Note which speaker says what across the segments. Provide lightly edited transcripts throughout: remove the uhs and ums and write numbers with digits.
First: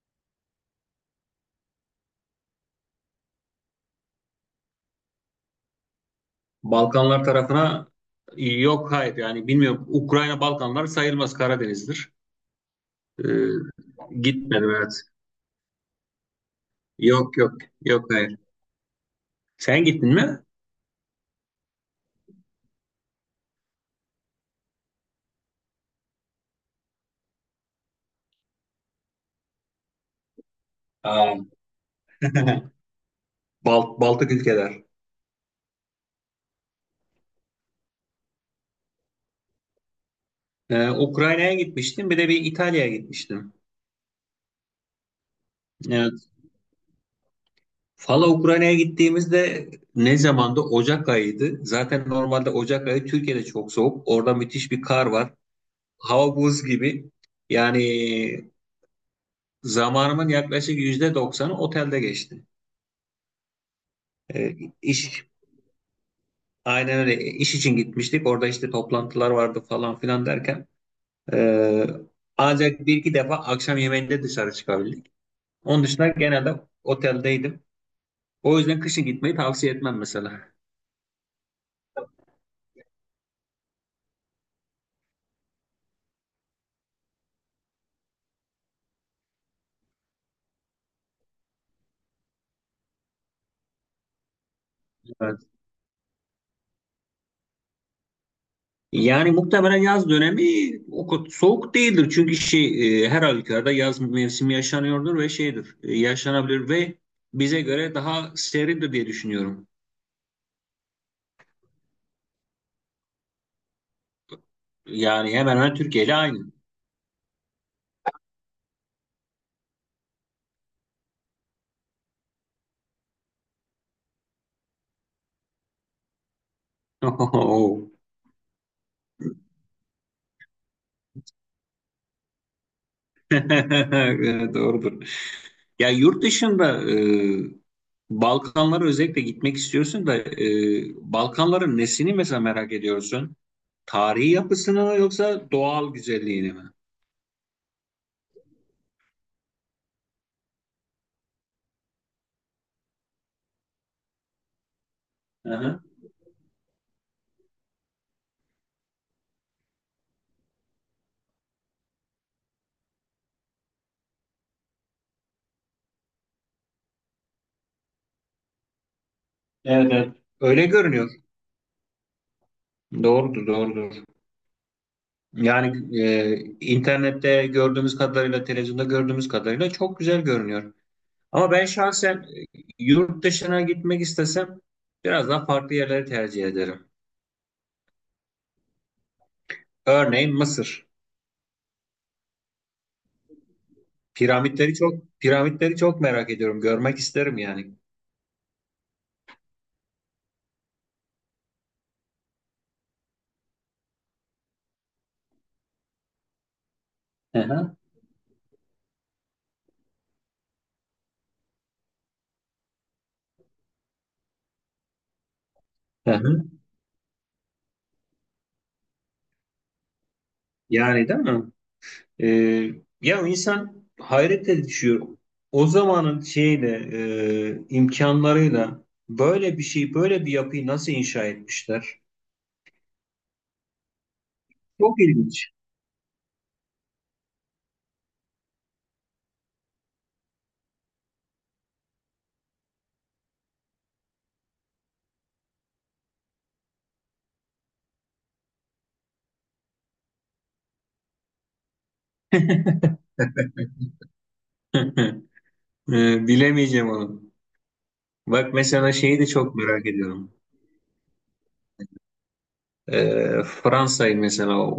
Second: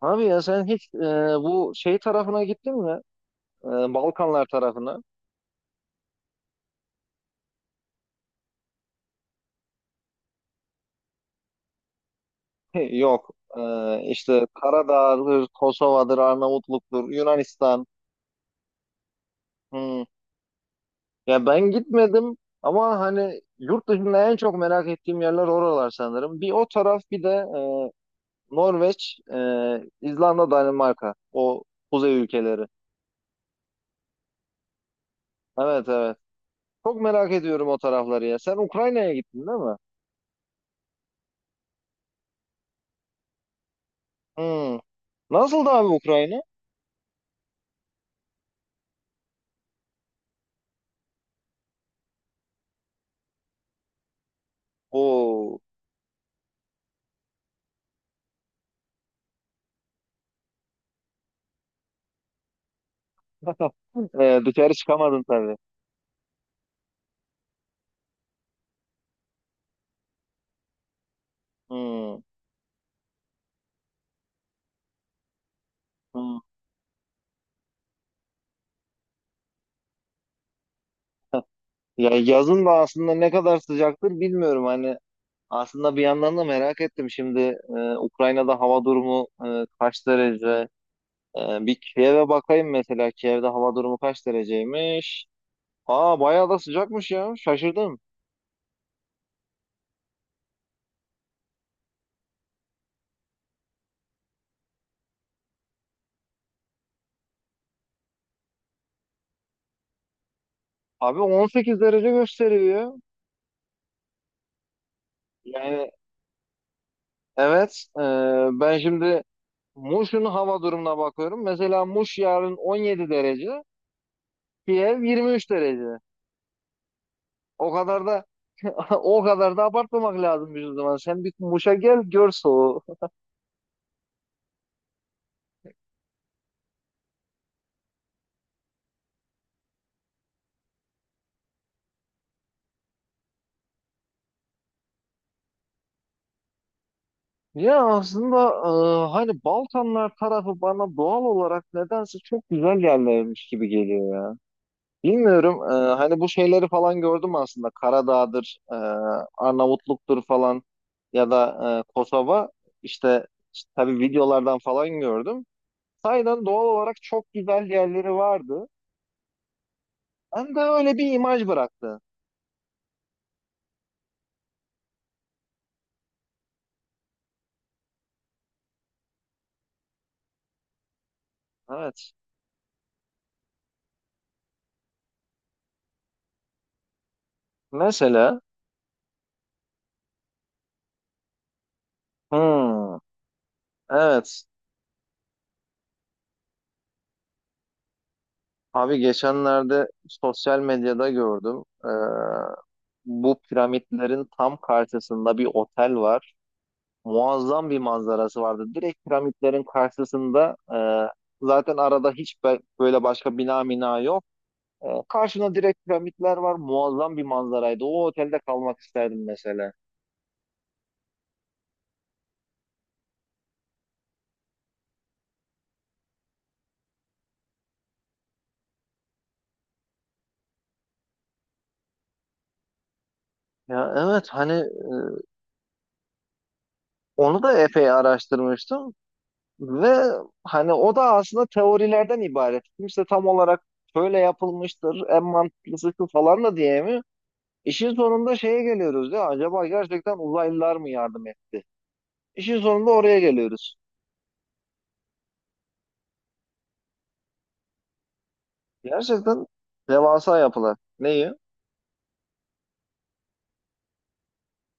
Speaker 1: Abi ya sen hiç bu şey tarafına gittin mi? E, Balkanlar tarafına.
Speaker 2: Balkanlar tarafına yok hayır yani bilmiyorum. Ukrayna Balkanlar sayılmaz Karadeniz'dir.
Speaker 1: Yok. E,
Speaker 2: Ee,
Speaker 1: işte
Speaker 2: gitmedim evet.
Speaker 1: Karadağ'dır, Kosova'dır, Arnavutluk'tur,
Speaker 2: Yok,
Speaker 1: Yunanistan.
Speaker 2: yok hayır. Sen
Speaker 1: Hmm.
Speaker 2: gittin mi?
Speaker 1: Ya ben gitmedim ama hani yurt dışında en çok merak ettiğim yerler oralar sanırım. Bir o taraf bir de Norveç, İzlanda, Danimarka.
Speaker 2: Aa.
Speaker 1: O kuzey ülkeleri.
Speaker 2: Bal- Baltık ülkeler.
Speaker 1: Evet, evet. Çok merak ediyorum o tarafları ya. Sen Ukrayna'ya gittin değil mi?
Speaker 2: Ukrayna'ya gitmiştim. Bir de bir İtalya'ya gitmiştim.
Speaker 1: Hmm. Nasıldı abi
Speaker 2: Evet.
Speaker 1: Ukrayna?
Speaker 2: Valla Ukrayna'ya gittiğimizde ne zamandı? Ocak ayıydı. Zaten normalde Ocak ayı Türkiye'de çok soğuk. Orada müthiş bir kar var.
Speaker 1: Oo.
Speaker 2: Hava buz gibi. Yani zamanımın yaklaşık %90'ı otelde geçti. E,
Speaker 1: Dışarı çıkamadın
Speaker 2: iş
Speaker 1: tabii.
Speaker 2: aynen öyle iş için gitmiştik. Orada işte toplantılar vardı falan filan derken e,
Speaker 1: Hmm,
Speaker 2: ancak bir iki defa akşam yemeğinde dışarı çıkabildik. Onun dışında
Speaker 1: hmm.
Speaker 2: genelde oteldeydim. O yüzden kışın gitmeyi tavsiye etmem mesela.
Speaker 1: Ya yazın da aslında ne kadar sıcaktır bilmiyorum. Hani aslında bir yandan da merak ettim. Şimdi Ukrayna'da hava durumu kaç derece? Bir Kiev'e bakayım mesela. Kiev'de hava durumu kaç dereceymiş?
Speaker 2: Evet.
Speaker 1: Aa bayağı da sıcakmış ya. Şaşırdım.
Speaker 2: Yani muhtemelen yaz dönemi o kadar soğuk değildir. Çünkü her halükarda yaz mevsimi yaşanıyordur ve şeydir, yaşanabilir ve bize göre daha serindir diye düşünüyorum.
Speaker 1: Abi 18 derece gösteriyor.
Speaker 2: Yani hemen hemen
Speaker 1: Yani
Speaker 2: Türkiye ile aynı.
Speaker 1: evet. Ben şimdi Muş'un hava durumuna bakıyorum. Mesela Muş yarın 17 derece. Kiev 23 derece. O kadar da o kadar da abartmamak lazım bir zaman. Sen bir Muş'a gel gör soğuğu.
Speaker 2: Evet, doğrudur. Ya yurt dışında, Balkanlara özellikle gitmek istiyorsun da Balkanların nesini mesela merak ediyorsun? Tarihi yapısını mı yoksa doğal güzelliğini mi?
Speaker 1: Ya aslında hani Balkanlar tarafı bana doğal olarak nedense çok güzel yerlermiş gibi geliyor ya.
Speaker 2: Hı
Speaker 1: Bilmiyorum
Speaker 2: hı.
Speaker 1: hani bu şeyleri falan gördüm aslında. Karadağ'dır, Arnavutluk'tur falan ya da Kosova. İşte işte tabii videolardan falan gördüm. Sahiden doğal olarak çok güzel yerleri vardı.
Speaker 2: Evet, evet.
Speaker 1: Ben de
Speaker 2: Öyle
Speaker 1: öyle
Speaker 2: görünüyor.
Speaker 1: bir imaj bıraktı.
Speaker 2: Doğrudur, doğrudur. Yani internette gördüğümüz kadarıyla, televizyonda gördüğümüz kadarıyla çok güzel görünüyor. Ama ben
Speaker 1: Evet.
Speaker 2: şahsen, yurt dışına gitmek istesem biraz daha farklı yerleri tercih ederim.
Speaker 1: Mesela.
Speaker 2: Örneğin Mısır.
Speaker 1: Hmm, evet.
Speaker 2: Piramitleri, piramitleri çok merak ediyorum. Görmek isterim yani.
Speaker 1: Abi geçenlerde sosyal medyada gördüm. Bu piramitlerin tam karşısında bir otel var.
Speaker 2: Hı
Speaker 1: Muazzam
Speaker 2: hı,
Speaker 1: bir manzarası vardı. Direkt piramitlerin karşısında zaten arada hiç böyle başka bina mina yok. Karşına direkt
Speaker 2: hı
Speaker 1: piramitler
Speaker 2: hı.
Speaker 1: var. Muazzam bir manzaraydı. O otelde kalmak isterdim mesela.
Speaker 2: Yani değil mi? Ee, ya insan hayrete düşüyor. O zamanın imkanlarıyla böyle bir şey, böyle bir yapıyı nasıl inşa etmişler?
Speaker 1: Ya evet hani
Speaker 2: Çok ilginç.
Speaker 1: onu da epey araştırmıştım. Ve hani o da aslında teorilerden ibaret. Kimse tam olarak şöyle yapılmıştır, en mantıklısı şu falan da diyemiyor. İşin sonunda şeye geliyoruz ya, acaba gerçekten uzaylılar mı yardım etti? İşin sonunda oraya geliyoruz.
Speaker 2: Bilemeyeceğim onu. Bak mesela şeyi de
Speaker 1: Gerçekten
Speaker 2: çok merak ediyorum.
Speaker 1: devasa yapılar. Neyi?
Speaker 2: Fransa'yı mesela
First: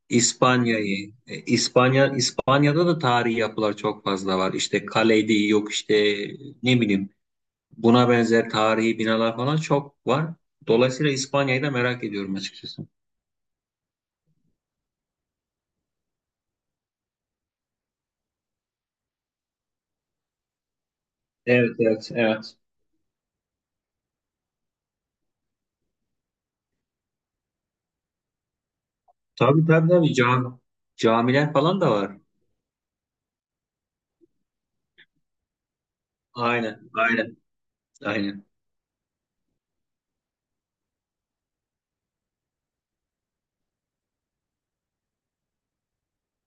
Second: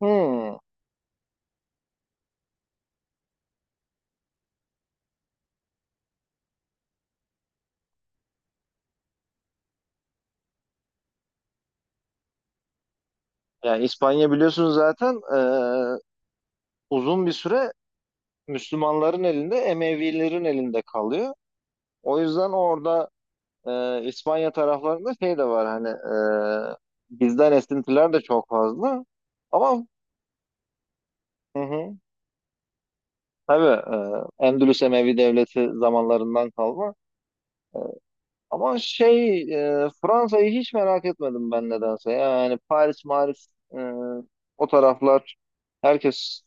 Speaker 1: Hmm.
Speaker 2: İspanya'yı, İspanya'da da tarihi yapılar çok fazla var. İşte Kaledi yok işte ne bileyim buna benzer tarihi binalar falan çok var. Dolayısıyla İspanya'yı da merak ediyorum açıkçası.
Speaker 1: Yani İspanya biliyorsunuz zaten uzun bir süre Müslümanların elinde, Emevilerin elinde kalıyor.
Speaker 2: Evet, evet,
Speaker 1: O yüzden
Speaker 2: evet.
Speaker 1: orada İspanya taraflarında şey de var hani, e, bizden esintiler de çok fazla.
Speaker 2: Tabii
Speaker 1: Ama
Speaker 2: tabii tabii, camiler
Speaker 1: hı
Speaker 2: falan da
Speaker 1: hı,
Speaker 2: var.
Speaker 1: tabii Endülüs Emevi Devleti zamanlarından
Speaker 2: Aynen,
Speaker 1: kalma.
Speaker 2: aynen, aynen.
Speaker 1: Ama şey, Fransa'yı hiç merak etmedim ben nedense. Yani Paris, Maris, e, o taraflar herkes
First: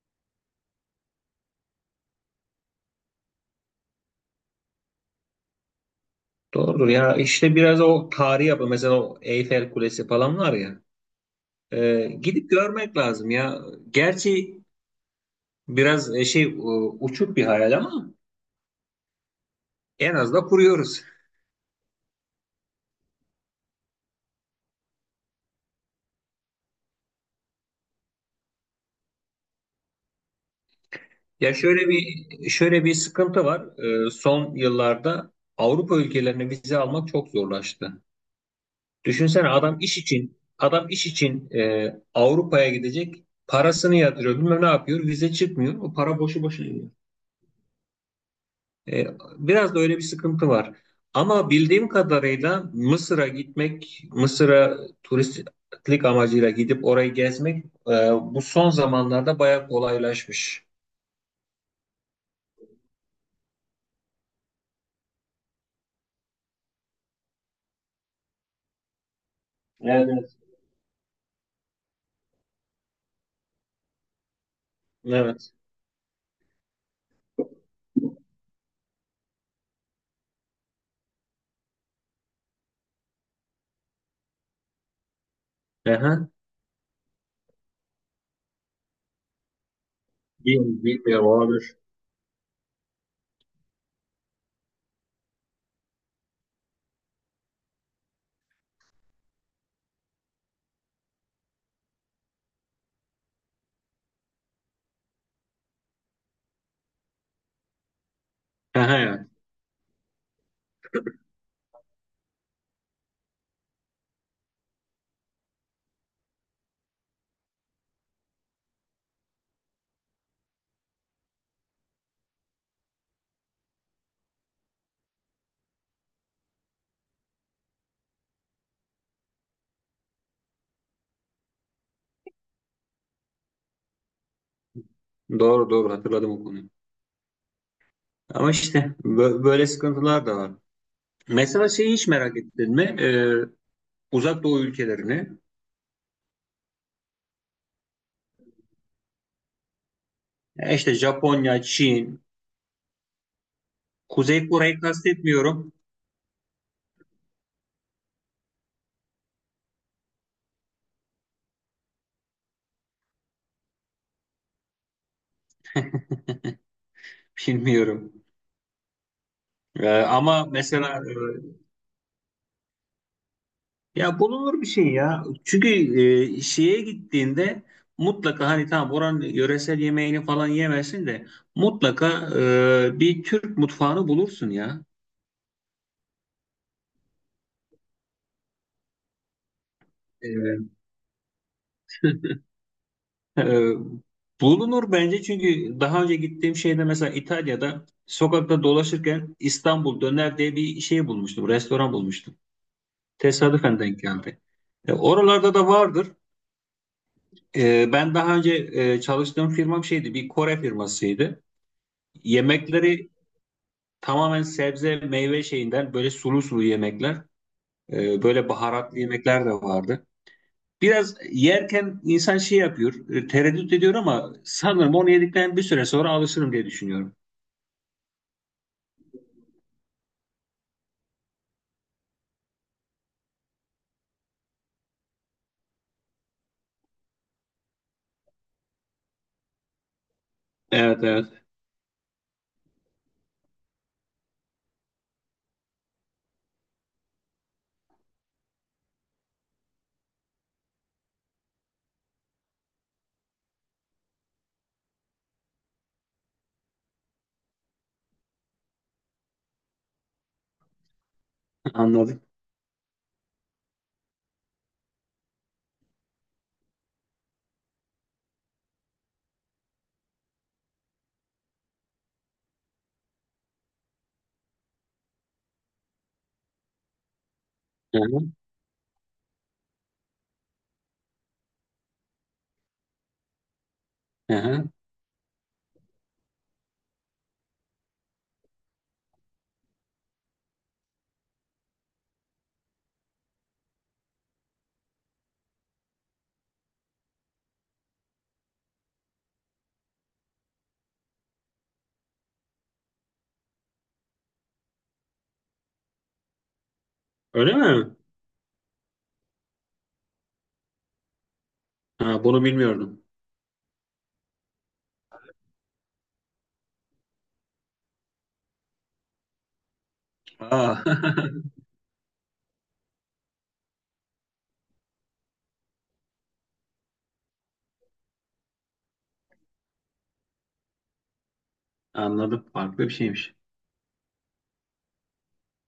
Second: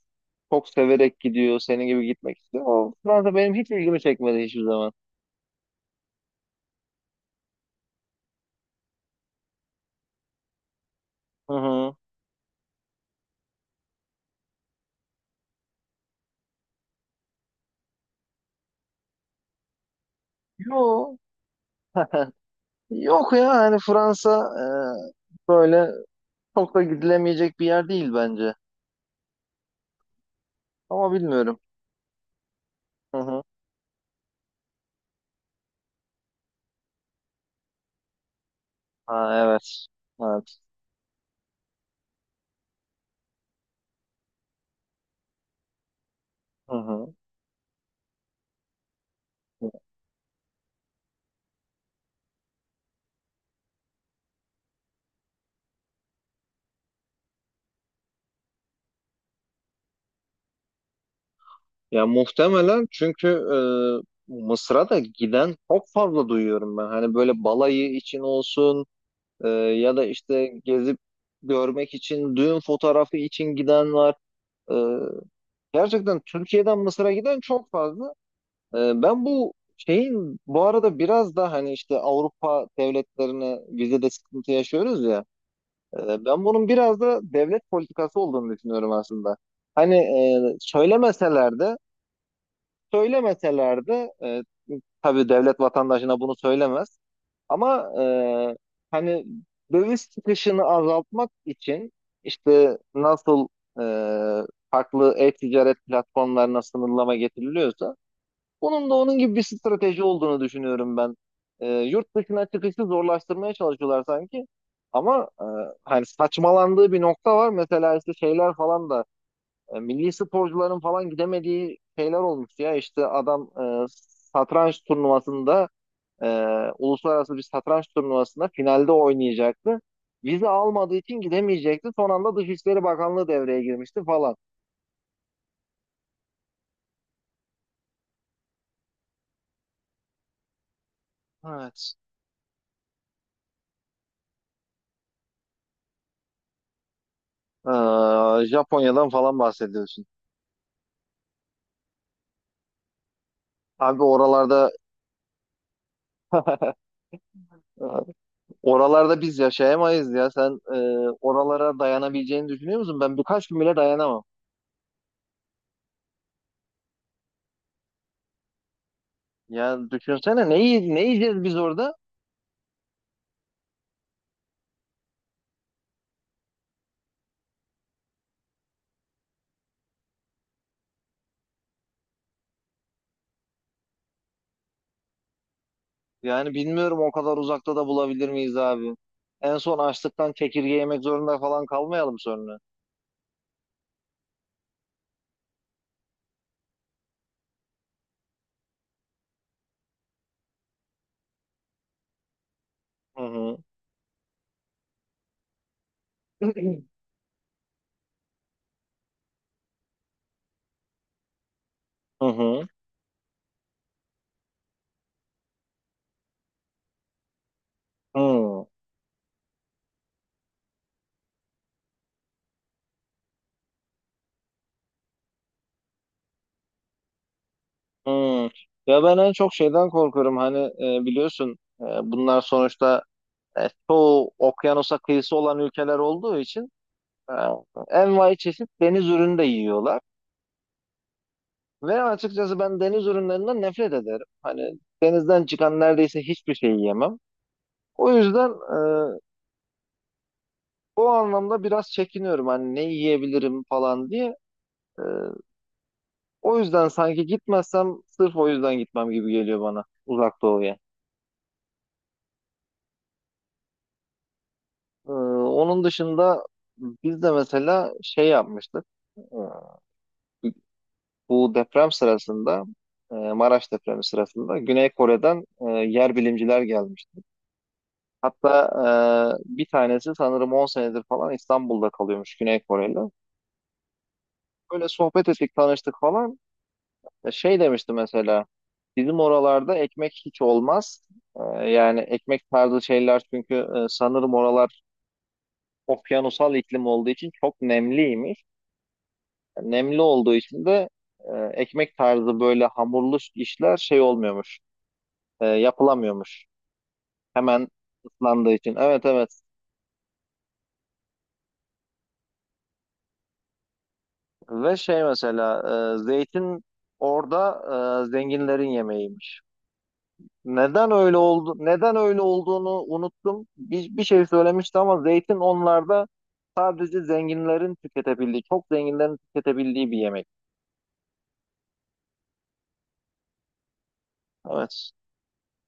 Speaker 1: çok severek gidiyor. Senin gibi gitmek istiyor. O Fransa benim hiç ilgimi çekmedi hiçbir zaman.
Speaker 2: Doğrudur ya işte biraz o tarihi yapı mesela o Eyfel Kulesi falan var ya.
Speaker 1: Hı hı.
Speaker 2: Gidip görmek lazım ya. Gerçi biraz, uçuk bir hayal ama en az da kuruyoruz.
Speaker 1: Yok. Yok ya hani Fransa böyle çok da gidilemeyecek bir yer değil bence. Ama
Speaker 2: Ya
Speaker 1: bilmiyorum.
Speaker 2: şöyle bir şöyle bir
Speaker 1: Hı hı.
Speaker 2: sıkıntı var. Son yıllarda Avrupa ülkelerine vize almak çok zorlaştı.
Speaker 1: Ha,
Speaker 2: Düşünsene adam
Speaker 1: evet.
Speaker 2: iş için
Speaker 1: Evet.
Speaker 2: adam iş için Avrupa'ya gidecek. Parasını yatırıyor, bilmem ne yapıyor, vize çıkmıyor. O para boşu boşuna
Speaker 1: Hı
Speaker 2: gidiyor.
Speaker 1: hı.
Speaker 2: E, biraz da öyle bir sıkıntı var. Ama bildiğim kadarıyla Mısır'a gitmek, Mısır'a turistlik amacıyla gidip orayı gezmek, bu son zamanlarda bayağı kolaylaşmış.
Speaker 1: Ya muhtemelen çünkü Mısır'a da giden çok fazla duyuyorum ben. Hani böyle balayı için olsun, ya da
Speaker 2: Evet.
Speaker 1: işte gezip görmek için, düğün fotoğrafı için giden var. E,
Speaker 2: Evet.
Speaker 1: Gerçekten Türkiye'den Mısır'a giden çok fazla. E, ben bu şeyin bu arada biraz da hani işte Avrupa devletlerine vizede sıkıntı yaşıyoruz ya.
Speaker 2: Aha,
Speaker 1: Ben bunun biraz da devlet politikası olduğunu düşünüyorum aslında. Hani e,
Speaker 2: bil- bilmiyorum
Speaker 1: söylemeseler de,
Speaker 2: olabilir.
Speaker 1: söylemeseler de tabii devlet vatandaşına bunu söylemez. Ama hani döviz çıkışını azaltmak için işte nasıl e, farklı e-ticaret platformlarına sınırlama getiriliyorsa bunun da
Speaker 2: Aha,
Speaker 1: onun
Speaker 2: evet.
Speaker 1: gibi bir strateji olduğunu düşünüyorum ben. Yurt dışına çıkışı zorlaştırmaya çalışıyorlar sanki. Ama hani saçmalandığı bir nokta var. Mesela işte şeyler falan da milli sporcuların falan gidemediği şeyler olmuş ya. İşte adam e, satranç turnuvasında, e, uluslararası bir satranç turnuvasında finalde oynayacaktı. Vize almadığı için gidemeyecekti. Son anda Dışişleri Bakanlığı devreye girmişti falan.
Speaker 2: Doğru doğru hatırladım o konuyu. Ama işte bö- böyle sıkıntılar da var. Mesela şeyi
Speaker 1: Evet.
Speaker 2: hiç merak ettin mi? Uzak Doğu ülkelerini.
Speaker 1: Japonya'dan falan bahsediyorsun.
Speaker 2: Ya İşte Japonya, Çin,
Speaker 1: Abi
Speaker 2: Kuzey
Speaker 1: oralarda
Speaker 2: Kore'yi kastetmiyorum.
Speaker 1: oralarda biz yaşayamayız ya. Sen oralara dayanabileceğini düşünüyor musun? Ben birkaç gün bile dayanamam.
Speaker 2: Bilmiyorum.
Speaker 1: Yani
Speaker 2: Ama
Speaker 1: düşünsene ne, ne
Speaker 2: mesela
Speaker 1: yiyeceğiz biz orada?
Speaker 2: ya bulunur bir şey ya. Çünkü şeye gittiğinde mutlaka hani tamam oranın yöresel yemeğini falan yemesin de mutlaka bir Türk mutfağını bulursun ya.
Speaker 1: Yani bilmiyorum o kadar uzakta da bulabilir miyiz abi? En son açlıktan
Speaker 2: Evet.
Speaker 1: çekirge yemek zorunda falan kalmayalım sonra.
Speaker 2: Ee, bulunur bence çünkü daha önce gittiğim şeyde mesela İtalya'da sokakta dolaşırken İstanbul döner diye bir şey bulmuştum, restoran bulmuştum.
Speaker 1: Hı hı.
Speaker 2: Tesadüfen denk geldi. Oralarda da vardır. Ben daha önce, çalıştığım firmam şeydi, bir Kore firmasıydı.
Speaker 1: Hı hı.
Speaker 2: Yemekleri tamamen sebze, meyve şeyinden böyle sulu sulu yemekler, böyle
Speaker 1: Hı
Speaker 2: baharatlı yemekler de vardı. Biraz yerken insan şey yapıyor, tereddüt ediyor ama sanırım onu yedikten bir süre sonra alışırım diye düşünüyorum.
Speaker 1: hı. Ya ben en çok şeyden korkuyorum. Hani biliyorsun bunlar sonuçta çoğu okyanusa kıyısı olan ülkeler olduğu için. Ha, envai çeşit deniz ürünü de yiyorlar.
Speaker 2: Evet evet,
Speaker 1: Ve açıkçası ben deniz ürünlerinden nefret ederim. Hani denizden çıkan neredeyse hiçbir şey yiyemem. O yüzden o anlamda biraz çekiniyorum hani ne yiyebilirim falan diye. E, O yüzden sanki gitmezsem sırf o yüzden gitmem gibi geliyor bana Uzak Doğu'ya.
Speaker 2: anladım.
Speaker 1: Onun dışında biz de mesela şey yapmıştık. E, Bu deprem sırasında, Maraş depremi sırasında Güney Kore'den yer bilimciler gelmişti.
Speaker 2: Hı hı,
Speaker 1: Hatta bir tanesi sanırım 10 senedir falan İstanbul'da kalıyormuş Güney Koreli.
Speaker 2: hı hı.
Speaker 1: Böyle sohbet ettik, tanıştık falan. Ya şey demişti mesela, bizim oralarda ekmek hiç olmaz. E, Yani ekmek tarzı şeyler çünkü sanırım oralar okyanusal iklim olduğu için çok nemliymiş. Yani nemli olduğu için de e, ekmek tarzı böyle hamurlu işler şey olmuyormuş, yapılamıyormuş.
Speaker 2: Öyle
Speaker 1: Hemen
Speaker 2: mi?
Speaker 1: ıslandığı için. Evet, evet.
Speaker 2: Ha, bunu bilmiyordum.
Speaker 1: Ve şey mesela, zeytin orada zenginlerin yemeğiymiş.
Speaker 2: Aa,
Speaker 1: Neden öyle oldu? Neden öyle olduğunu unuttum. Bir şey söylemişti ama zeytin onlarda sadece zenginlerin tüketebildiği, çok zenginlerin tüketebildiği bir yemek.
Speaker 2: anladım. Farklı bir şeymiş.
Speaker 1: Evet.